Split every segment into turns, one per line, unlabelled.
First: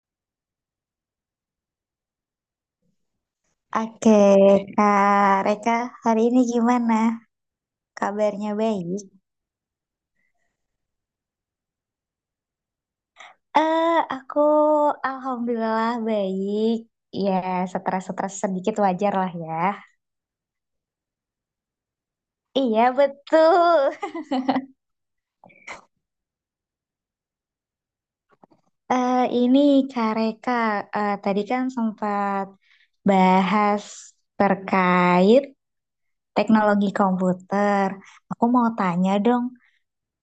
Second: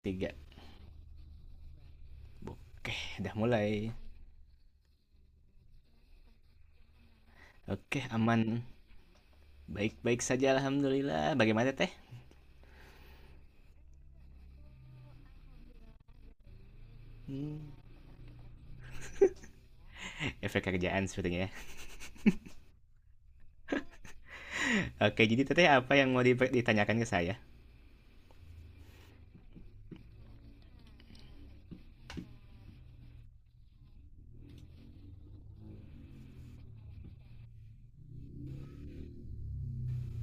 Tiga. Oke, udah mulai.
Oke, Kak Reka, hari ini gimana?
Oke, aman.
Kabarnya baik?
Baik-baik saja, alhamdulillah. Bagaimana, Teh?
Eh, aku alhamdulillah baik. Ya,
Hmm,
stres-stres sedikit wajar lah ya.
Efek kerjaan sepertinya, ya.
Iya, betul.
Oke, jadi Teteh apa yang mau ditanyakan ke saya?
Eh, ini Kak Reka, tadi kan sempat bahas terkait teknologi komputer. Aku mau tanya dong,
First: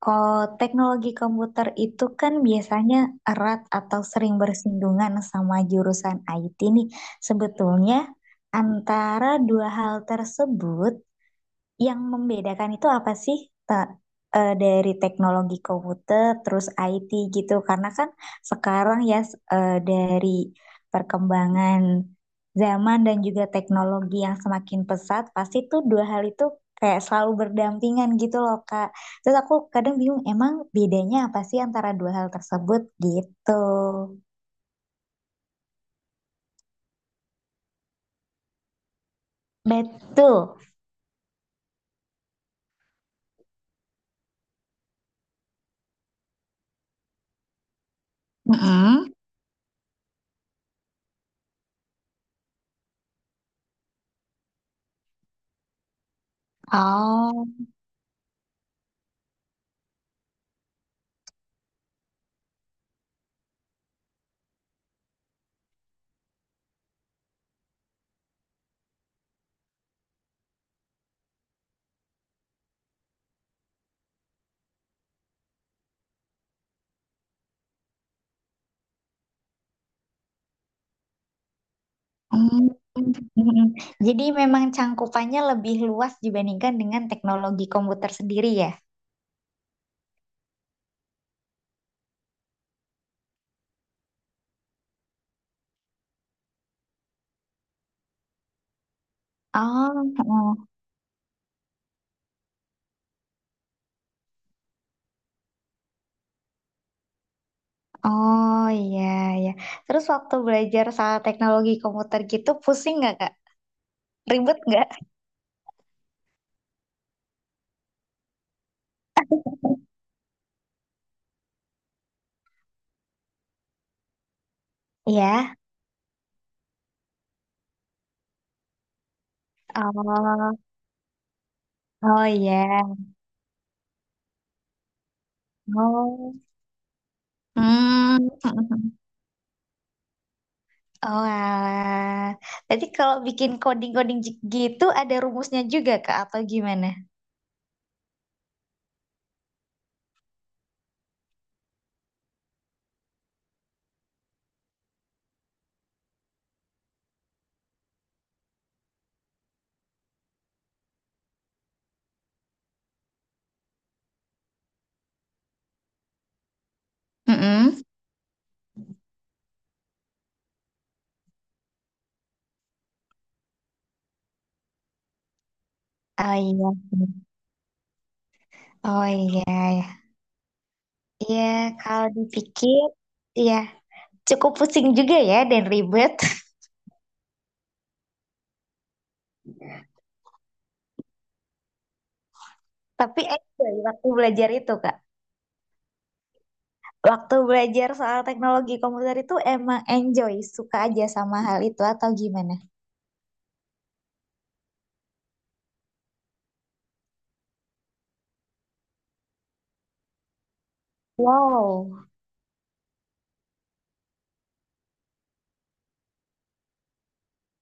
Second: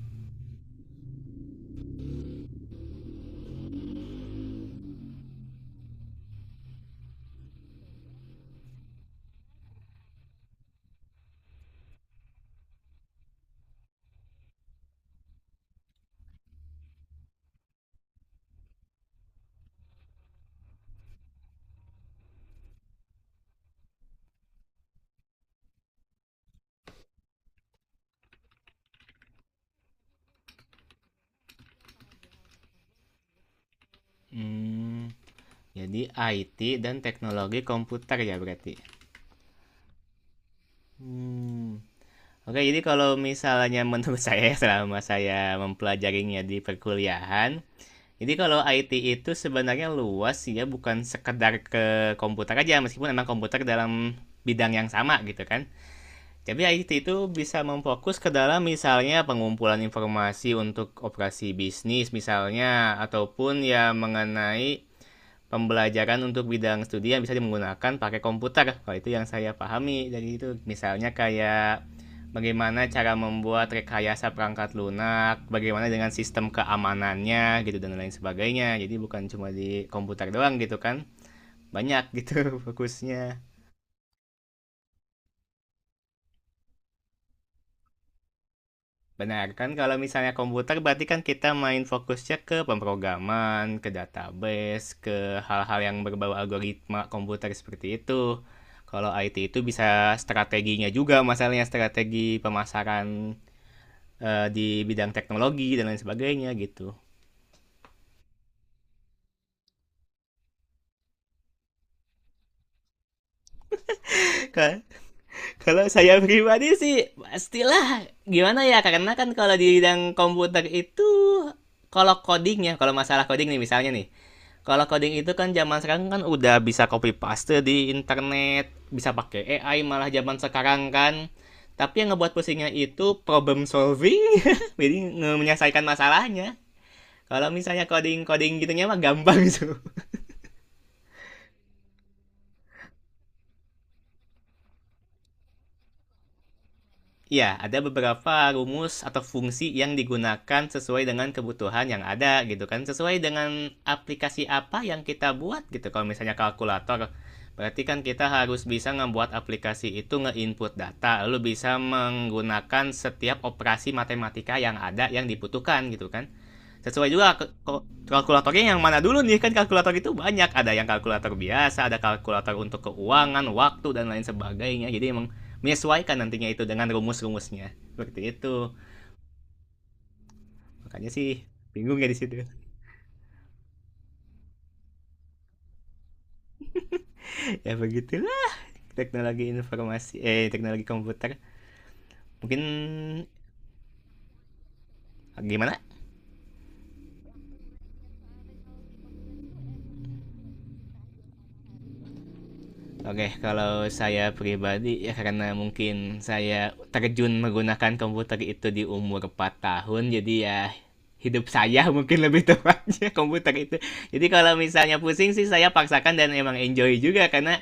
oh, teknologi komputer itu kan biasanya erat atau sering bersinggungan sama jurusan IT nih. Sebetulnya antara dua hal tersebut yang membedakan itu apa sih Ta- dari teknologi komputer terus IT gitu? Karena kan sekarang ya dari perkembangan zaman dan juga teknologi yang semakin pesat, pasti tuh dua hal itu kayak selalu berdampingan gitu loh, Kak. Terus aku kadang bingung, emang bedanya apa sih antara dua hal tersebut gitu?
hmm, jadi IT dan teknologi komputer, ya, berarti
Betul.
hmm. Oke, jadi kalau misalnya menurut saya selama saya mempelajarinya di perkuliahan, jadi kalau IT
Mm-mm.
itu sebenarnya luas ya, bukan sekedar ke komputer aja, meskipun emang komputer dalam bidang yang sama gitu kan. Jadi IT itu
Oh.
bisa memfokus ke dalam misalnya pengumpulan informasi untuk operasi bisnis misalnya, ataupun ya mengenai pembelajaran untuk bidang studi yang bisa menggunakan pakai komputer. Kalau itu yang saya pahami dari itu, misalnya kayak bagaimana cara membuat rekayasa perangkat lunak, bagaimana dengan sistem keamanannya gitu, dan lain sebagainya. Jadi bukan cuma di komputer doang gitu kan. Banyak gitu
Hmm,
fokusnya.
hmm. Jadi memang cangkupannya lebih luas dibandingkan dengan teknologi komputer sendiri ya.
Benar kan, kalau misalnya komputer berarti kan kita main fokusnya ke pemrograman, ke database, ke hal-hal yang berbau algoritma komputer seperti itu. Kalau IT itu bisa
Oh, oh,
strateginya juga, masalahnya strategi pemasaran di bidang teknologi dan lain sebagainya gitu.
oh iya ya. Terus waktu belajar soal teknologi komputer gitu pusing nggak Kak? Ribet
Ka-
nggak?
Kalau saya pribadi sih pastilah, gimana ya, karena kan kalau di bidang komputer itu kalau codingnya, kalau masalah coding nih misalnya nih. Kalau coding itu
Iya.
kan zaman sekarang kan udah bisa copy paste di internet, bisa pakai AI malah zaman
Oh,
sekarang kan. Tapi yang
oh
ngebuat
iya.
pusingnya itu problem solving, jadi menyelesaikan
Oh.
masalahnya. Kalau misalnya
Hmm.
coding-coding gitunya mah gampang gitu.
Oh, alah. Berarti kalau bikin coding-coding gitu ada rumusnya juga Kak atau gimana?
Ya, ada beberapa rumus atau fungsi yang digunakan sesuai dengan kebutuhan yang ada gitu kan. Sesuai dengan aplikasi apa yang kita buat gitu. Kalau misalnya kalkulator, berarti kan kita harus bisa membuat aplikasi itu nge-input data. Lalu bisa menggunakan setiap operasi matematika yang ada yang dibutuhkan gitu kan, sesuai juga
Mm-mm.
kalkulatornya yang mana dulu nih, kan kalkulator itu banyak, ada yang kalkulator biasa, ada kalkulator untuk keuangan, waktu, dan lain sebagainya. Jadi emang menyesuaikan
Oh
nantinya itu
iya.
dengan rumus-rumusnya seperti itu.
Oh iya, iya.
Makanya sih
Iya,
bingung ya
kalau
di situ.
dipikir, iya cukup pusing juga ya dan ribet.
Ya begitulah teknologi informasi, eh, teknologi komputer.
Tapi
Mungkin
enjoy waktu belajar itu, Kak.
gimana.
Waktu belajar soal teknologi komputer itu emang enjoy, suka aja sama hal itu atau gimana?
Oke, kalau saya pribadi ya, karena mungkin saya terjun menggunakan komputer itu di umur 4 tahun, jadi ya hidup saya
Wow.
mungkin lebih tepatnya komputer itu. Jadi kalau misalnya pusing sih saya paksakan, dan emang enjoy juga karena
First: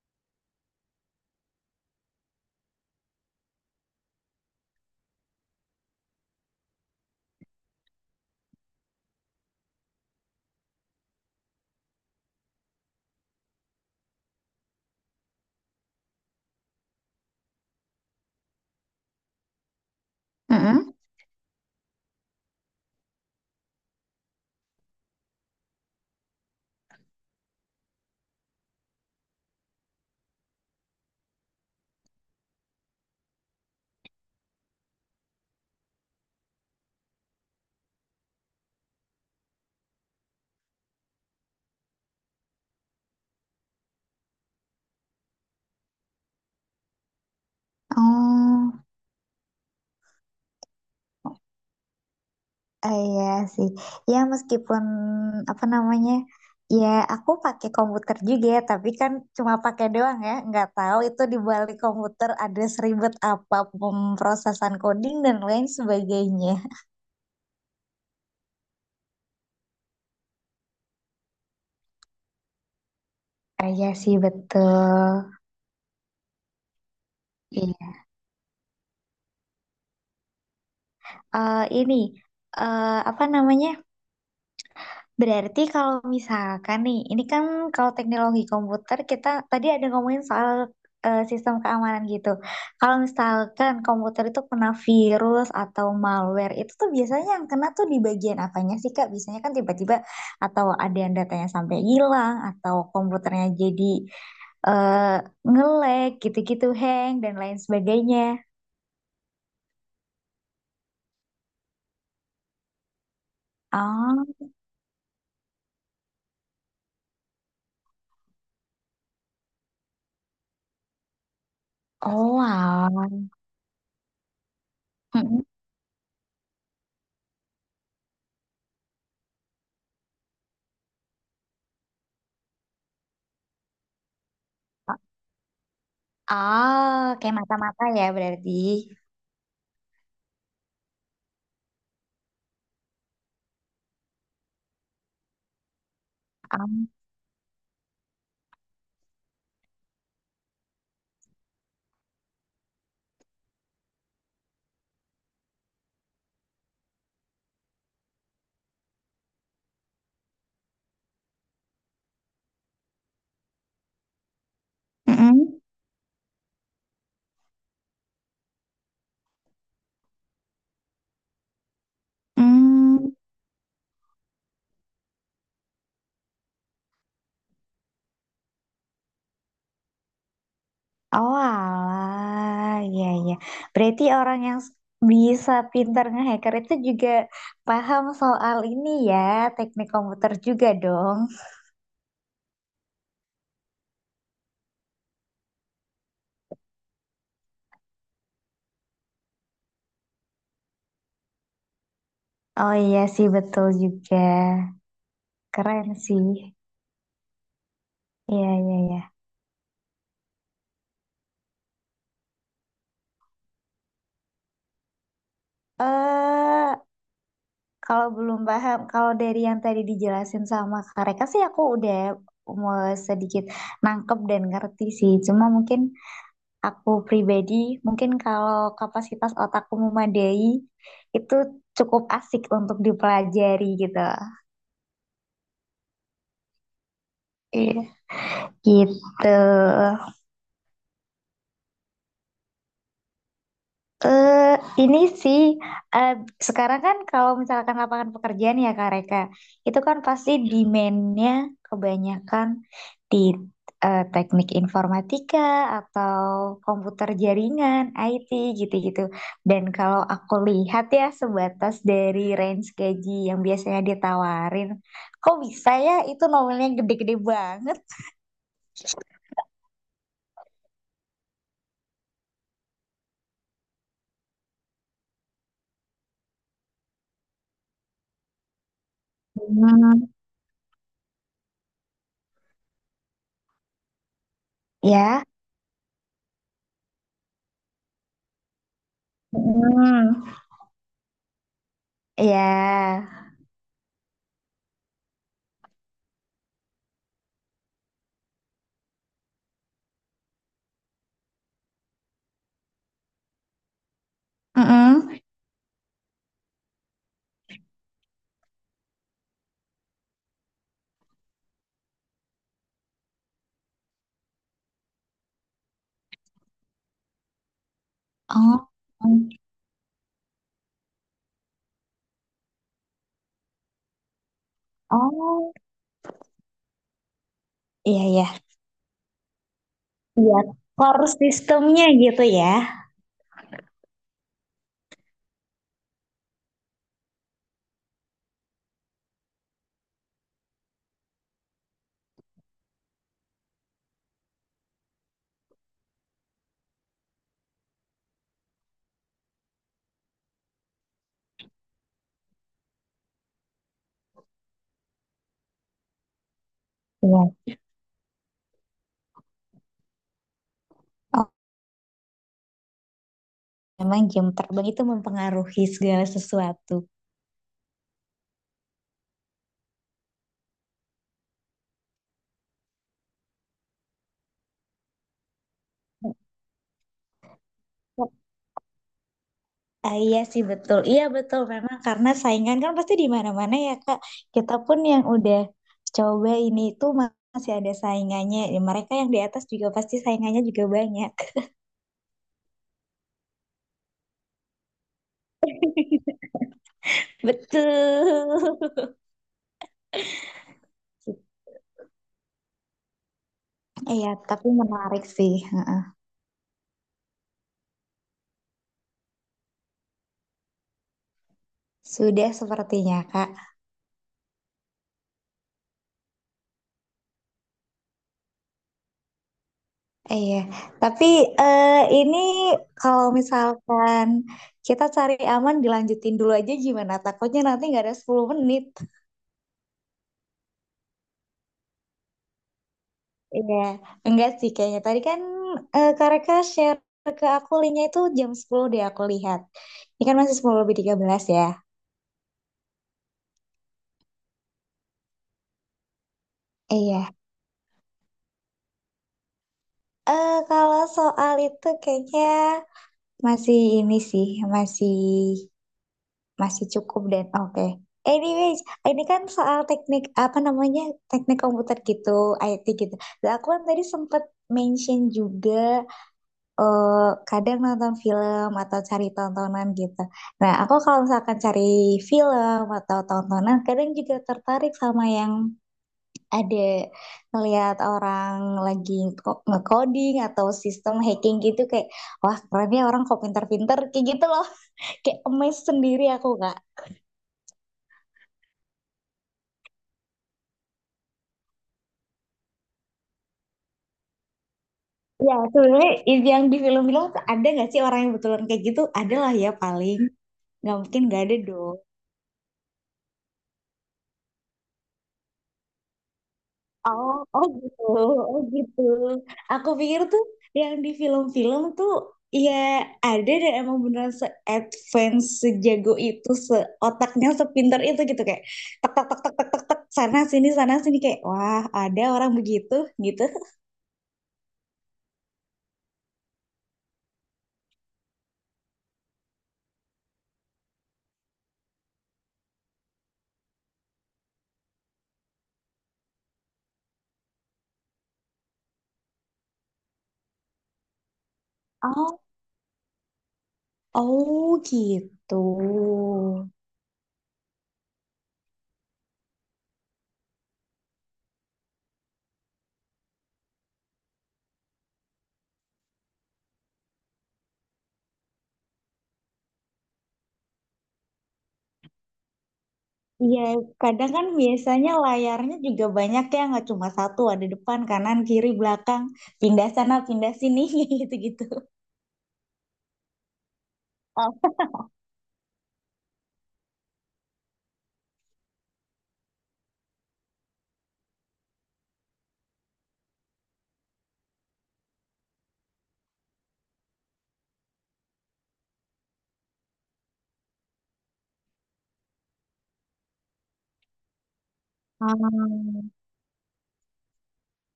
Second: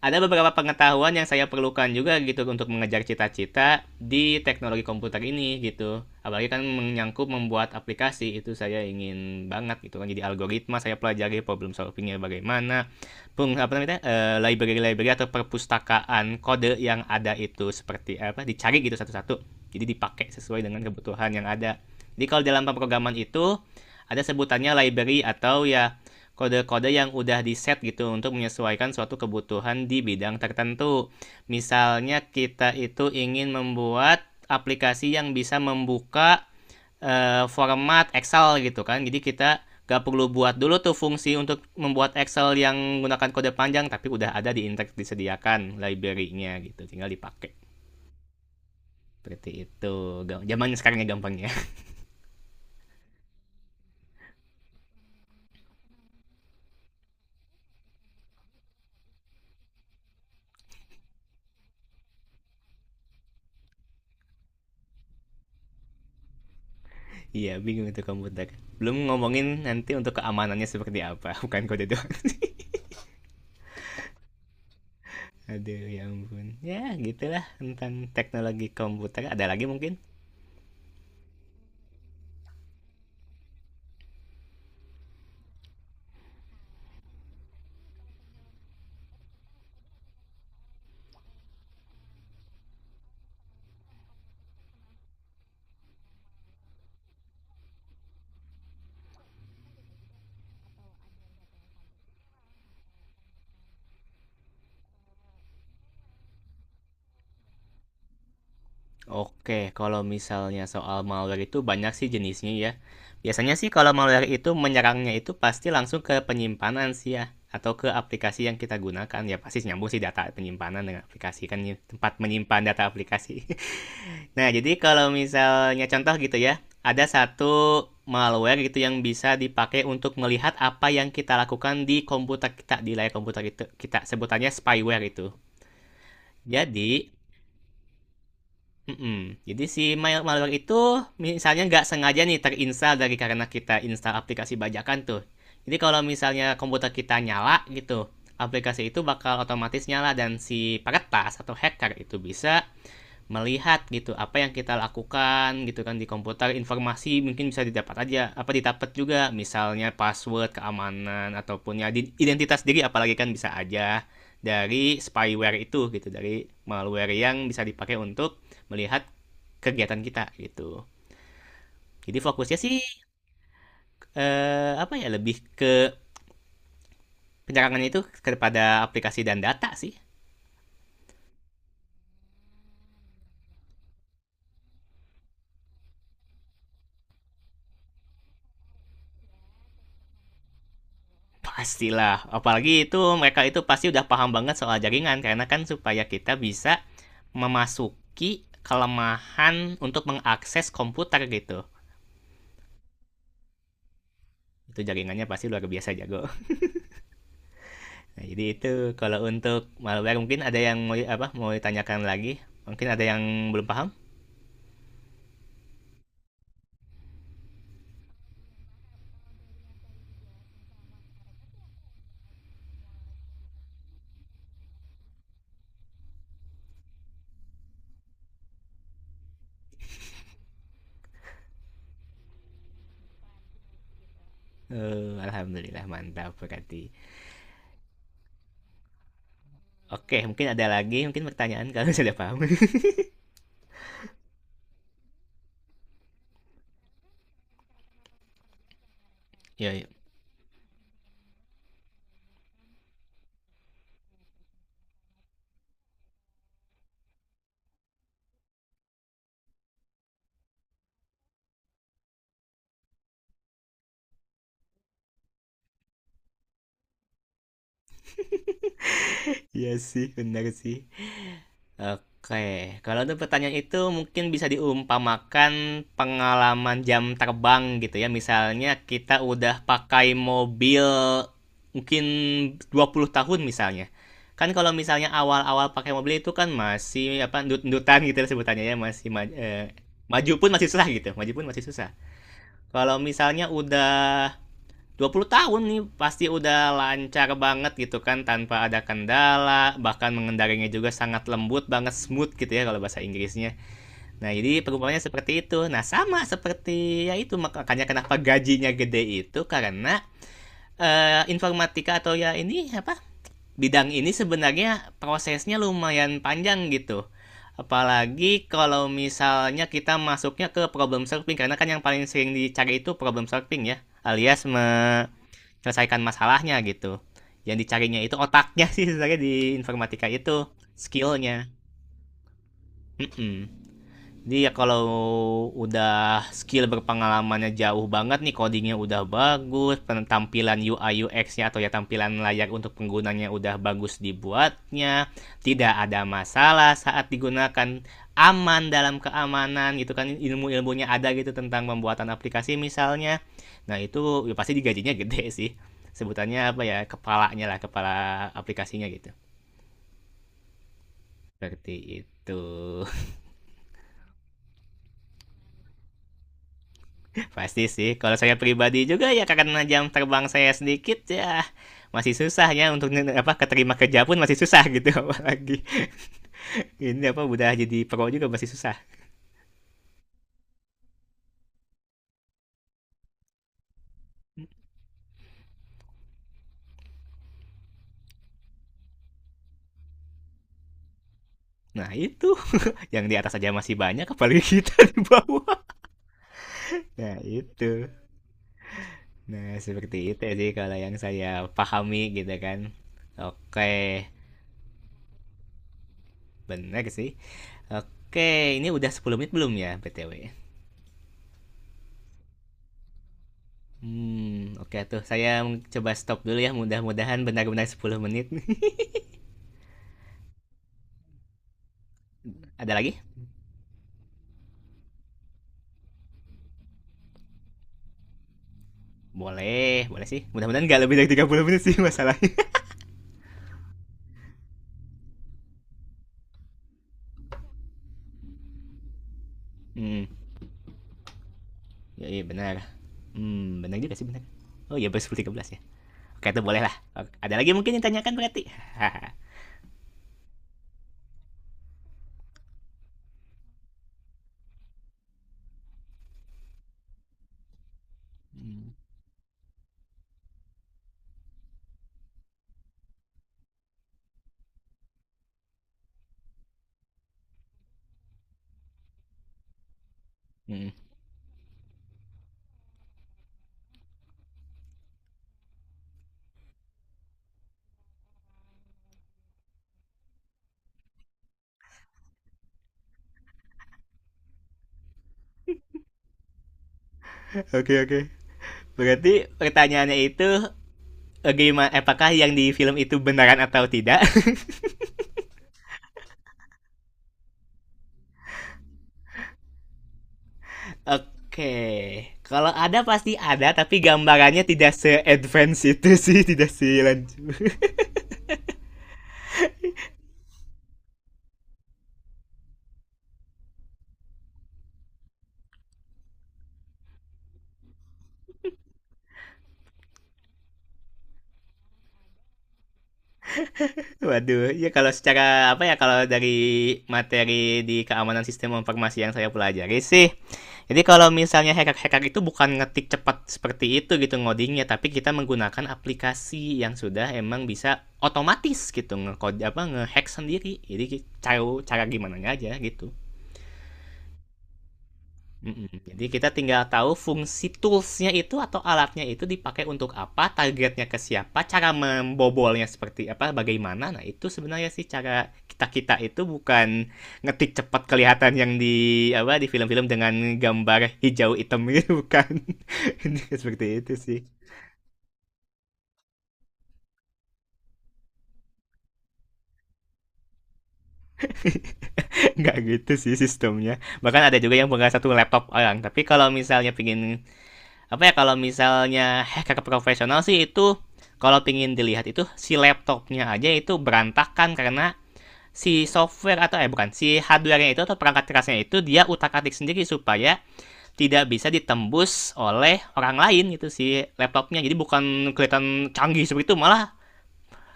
ada beberapa pengetahuan yang saya perlukan juga gitu untuk mengejar cita-cita di teknologi komputer ini gitu. Apalagi kan menyangkut membuat aplikasi itu saya ingin banget gitu kan. Jadi algoritma saya pelajari, problem solvingnya bagaimana, peng apa namanya, library-library atau perpustakaan kode yang ada itu seperti apa, dicari gitu satu-satu. Jadi dipakai sesuai dengan
Mm-mm.
kebutuhan yang ada. Jadi kalau dalam pemrograman itu ada sebutannya library atau ya kode-kode yang udah di set gitu untuk menyesuaikan suatu kebutuhan di bidang tertentu. Misalnya kita itu ingin membuat aplikasi yang bisa membuka format Excel gitu kan. Jadi kita gak perlu buat dulu tuh fungsi untuk membuat Excel yang menggunakan kode panjang, tapi udah ada di Intex, disediakan library-nya gitu, tinggal dipakai
Oh,
seperti itu. Zamannya sekarang ya gampangnya.
iya sih. Ya meskipun apa namanya, ya aku pakai komputer juga, ya, tapi kan cuma pakai doang ya. Nggak tahu itu di balik komputer ada seribet apa pemrosesan coding dan lain sebagainya.
Iya, bingung itu komputer, belum ngomongin nanti untuk keamanannya seperti apa, bukan kode doang.
Ah, iya sih betul.
Aduh ya ampun. Ya gitulah
Iya.
tentang teknologi komputer. Ada lagi mungkin?
Ini apa namanya? Berarti kalau misalkan nih, ini kan kalau teknologi komputer kita tadi ada ngomongin soal sistem keamanan gitu. Kalau misalkan komputer itu kena virus atau malware, itu tuh biasanya yang kena tuh di bagian apanya sih Kak? Biasanya kan tiba-tiba atau ada yang datanya sampai hilang atau komputernya jadi eh nge-lag gitu-gitu, hang dan lain sebagainya.
Oke, kalau misalnya soal malware itu banyak sih jenisnya ya. Biasanya sih kalau malware
Oh,
itu menyerangnya itu pasti langsung ke penyimpanan sih ya. Atau ke aplikasi yang kita gunakan. Ya pasti nyambung sih data penyimpanan dengan aplikasi kan ya, tempat
oh,
menyimpan data
alah.
aplikasi. Nah, jadi kalau
Mm-mm.
misalnya contoh gitu ya, ada satu malware gitu yang bisa dipakai untuk melihat apa yang kita lakukan di komputer kita, di layar komputer kita, kita sebutannya spyware itu.
Oh,
Jadi,
kayak mata-mata ya berarti.
mm-mm. jadi si malware itu misalnya nggak sengaja nih terinstall dari, karena kita install aplikasi bajakan tuh. Jadi kalau misalnya komputer
Um,
kita nyala gitu, aplikasi itu bakal otomatis nyala, dan si peretas atau hacker itu bisa melihat gitu apa yang kita lakukan gitu kan di komputer. Informasi mungkin bisa didapat aja, apa didapat juga misalnya password keamanan ataupun ya identitas diri, apalagi kan bisa aja dari spyware
mm-mm.
itu gitu, dari malware yang bisa dipakai untuk melihat kegiatan kita gitu. Jadi fokusnya sih,
Mm.
apa ya, lebih ke penyerangannya itu kepada aplikasi dan data sih.
Oh, alah. Iya, iya. Berarti orang yang bisa pintar ngehacker itu juga paham soal ini ya, teknik komputer juga dong.
Pastilah, apalagi itu mereka itu pasti udah paham banget soal jaringan karena kan supaya kita bisa memasuki kelemahan untuk mengakses komputer gitu.
Oh iya sih, betul juga.
Itu jaringannya pasti luar biasa
Keren
jago.
sih.
Nah, jadi
Iya,
itu
iya, iya.
kalau untuk malware, mungkin ada yang mau apa, mau ditanyakan lagi, mungkin ada yang belum paham.
Eh Kalau belum paham, kalau dari yang tadi dijelasin sama Kak Reka sih aku udah mau sedikit nangkep dan ngerti sih. Cuma mungkin aku pribadi, mungkin kalau kapasitas otakku memadai, itu cukup asik untuk dipelajari gitu.
Uh, alhamdulillah, mantap berarti.
Iya. Gitu.
Oke, mungkin ada lagi mungkin pertanyaan kalau sudah paham.
Eh, ini sih eh, sekarang kan kalau misalkan lapangan pekerjaan ya Kak Reka,
Iya,
itu
iya.
kan pasti demand-nya kebanyakan di teknik informatika atau komputer jaringan, IT gitu-gitu. Dan kalau aku lihat ya sebatas dari range gaji yang biasanya ditawarin, kok bisa ya itu nominalnya gede-gede banget?
Iya sih, benar sih. Oke, kalau untuk pertanyaan itu mungkin bisa diumpamakan pengalaman jam terbang gitu ya. Misalnya kita udah pakai
Hmm,
mobil mungkin 20 tahun misalnya. Kan kalau misalnya
ya.
awal-awal pakai mobil itu kan masih apa, ndut-ndutan gitu ya sebutannya ya, masih
Hmm,
maju pun masih susah gitu. Maju pun masih susah. Kalau
ya.
misalnya udah 20 tahun nih pasti udah lancar banget gitu kan, tanpa ada kendala, bahkan mengendarinya juga sangat lembut banget, smooth gitu ya kalau bahasa Inggrisnya. Nah jadi perumpamannya
Mm-mm.
seperti itu. Nah sama seperti ya itu, makanya kenapa gajinya gede itu karena informatika atau ya ini apa, bidang ini sebenarnya prosesnya lumayan panjang gitu. Apalagi
Oh.
kalau misalnya kita masuknya ke problem solving, karena kan yang paling sering dicari itu problem solving ya, alias
Oh,
selesaikan masalahnya gitu. Yang dicarinya
iya
itu
ya.
otaknya sih sebenarnya di informatika
Iya,
itu,
core
skillnya.
sistemnya gitu ya.
Mm-mm. Jadi ya kalau udah skill, berpengalamannya jauh banget nih, codingnya udah bagus, penampilan UI UX-nya atau ya tampilan layak untuk penggunanya udah bagus dibuatnya, tidak ada masalah saat digunakan, aman dalam keamanan gitu kan, ilmu-ilmunya ada gitu tentang pembuatan aplikasi misalnya. Nah itu ya pasti digajinya gede sih, sebutannya apa ya,
Iya.
kepalanya lah, kepala aplikasinya gitu.
Oh,
Seperti itu.
memang jam terbang itu mempengaruhi segala sesuatu.
Pasti sih, kalau saya pribadi juga ya, karena jam terbang saya sedikit ya, masih susah ya untuk apa, keterima kerja pun masih susah gitu, apalagi ini apa, udah jadi pro juga masih susah.
Ah, iya sih betul. Iya betul memang karena saingan kan pasti di mana-mana ya Kak. Kita pun yang udah coba ini itu masih ada saingannya. Ya, mereka yang di atas juga pasti saingannya juga banyak.
Nah itu, yang di atas aja masih banyak, apalagi kita di bawah. Nah itu,
Betul.
nah seperti itu ya sih kalau yang saya pahami gitu kan. Oke,
Iya, tapi menarik sih. Heeh.
benar sih. Oke, ini udah 10 menit belum ya, btw?
Sudah sepertinya Kak.
Hmm, oke tuh saya coba stop dulu ya, mudah-mudahan benar-benar 10 menit.
Iya, tapi eh, ini
Ada lagi?
kalau misalkan kita cari aman dilanjutin dulu aja gimana? Takutnya nanti nggak ada 10 menit.
Boleh, boleh sih. Mudah-mudahan nggak lebih dari 30 menit sih masalahnya.
Iya, enggak sih kayaknya. Tadi kan Kak Reka share ke aku linknya itu jam 10 deh aku lihat. Ini
hmm,
kan masih 10 lebih 13 ya.
ya, iya benar. Benar juga sih, benar. Oh iya, berarti 13 ya. Oke, itu boleh lah. Oke,
Iya.
ada lagi mungkin yang tanyakan berarti?
Kalau soal itu kayaknya masih ini sih, masih Masih cukup dan oke. Anyways, ini kan soal teknik apa namanya teknik komputer gitu, IT gitu. Nah, aku kan tadi sempet mention juga, kadang nonton film atau cari tontonan gitu. Nah,
Hmm.
aku kalau misalkan cari film atau tontonan, kadang juga tertarik sama yang ada ngelihat orang lagi nge-coding atau sistem hacking gitu kayak wah keren ya orang kok pinter-pinter kayak gitu loh, kayak amazed sendiri aku Kak.
Oke, oke. Berarti pertanyaannya itu gimana, eh, apakah yang di film itu beneran atau tidak?
Ya, sebenarnya yang di film-film tuh ada nggak sih orang yang betulan kayak gitu? Ada lah ya paling. Nggak mungkin nggak ada
Oke.
dong.
Kalau ada pasti ada, tapi gambarannya tidak se-advance itu sih, tidak se
Oh,
lanjut.
oh gitu, oh gitu. Aku pikir tuh yang di film-film tuh ya ada dan emang beneran se-advance, sejago itu, seotaknya, sepinter itu gitu kayak tek tek tek tek tek tek tek sana sini kayak wah ada orang begitu gitu.
Waduh, ya kalau secara apa ya, kalau dari materi di keamanan sistem informasi yang saya pelajari sih. Jadi kalau misalnya hacker-hacker itu bukan ngetik cepat seperti itu gitu ngodingnya, tapi kita menggunakan aplikasi yang sudah emang bisa otomatis gitu ngekode, apa ngehack sendiri. Jadi cara cara gimana
Oh,
aja gitu.
oh gitu.
Mhm, jadi kita tinggal tahu fungsi toolsnya itu atau alatnya itu dipakai untuk apa, targetnya ke siapa, cara membobolnya seperti apa, bagaimana. Nah, itu sebenarnya sih cara kita-kita itu bukan ngetik cepat kelihatan yang di apa, di film-film dengan gambar hijau hitam gitu, bukan.
Iya,
Seperti itu
kadang
sih.
kan biasanya layarnya juga banyak ya, nggak cuma satu, ada depan, kanan, kiri, belakang, pindah sana, pindah sini, kayak gitu-gitu.
Nggak gitu sih sistemnya. Bahkan ada
Oh,
juga yang pegang satu laptop orang. Tapi kalau misalnya pingin apa ya, kalau misalnya hacker profesional sih itu, kalau pingin dilihat itu si laptopnya aja itu berantakan kan, karena si software atau eh bukan, si hardware-nya itu atau perangkat kerasnya itu dia utak-atik sendiri supaya tidak bisa ditembus oleh orang lain gitu. Si laptopnya jadi bukan
hmm,
kelihatan canggih seperti itu, malah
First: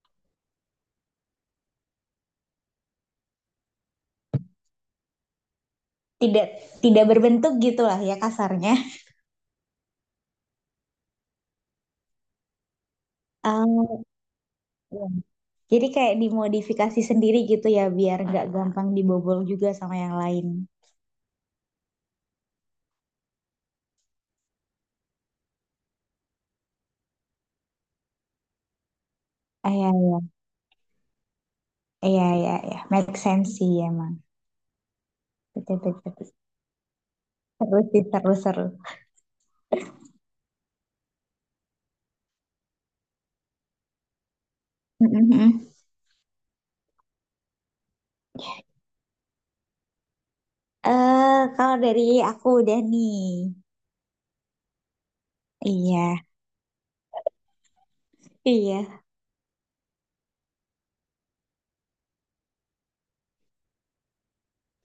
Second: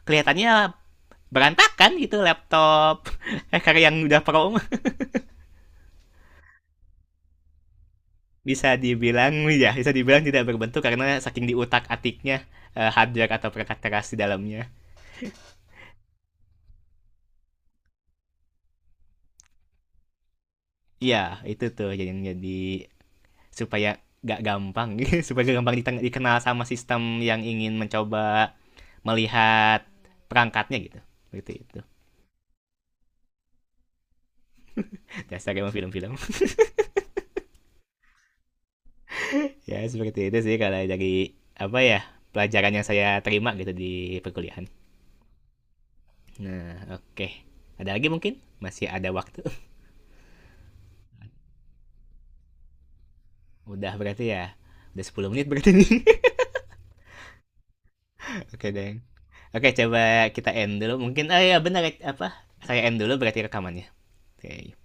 kelihatannya berantakan gitu, laptop hacker yang udah pro.
tidak, tidak berbentuk gitulah ya
Bisa
kasarnya.
dibilang, ya bisa dibilang tidak berbentuk karena saking diutak atiknya hardware atau perangkat
Oh,
keras di dalamnya.
iya. Jadi kayak dimodifikasi sendiri gitu ya, biar nggak gampang dibobol juga sama yang lain.
Iya, itu tuh jadi supaya gak gampang, supaya gak gampang dikenal sama sistem yang ingin mencoba
Ah,
melihat
iya, iya,
perangkatnya gitu. Seperti itu.
iya, iya, iya. Make sense sih emang.
Dasar emang
Betul, betul,
film-film.
betul. Seru sih, seru, seru.
Ya, seperti itu sih kalau dari apa ya, pelajaran yang saya terima gitu di perkuliahan.
Mm, mm, mm.
Nah, oke. Ada lagi mungkin? Masih ada waktu.
Eh, kalau dari aku udah nih.
Udah berarti ya. Udah 10 menit berarti
Iya,
nih. Oke,
iya.
Deng. Oke, coba kita end dulu. Mungkin oh ya, benar apa? Saya end dulu berarti rekamannya. Oke.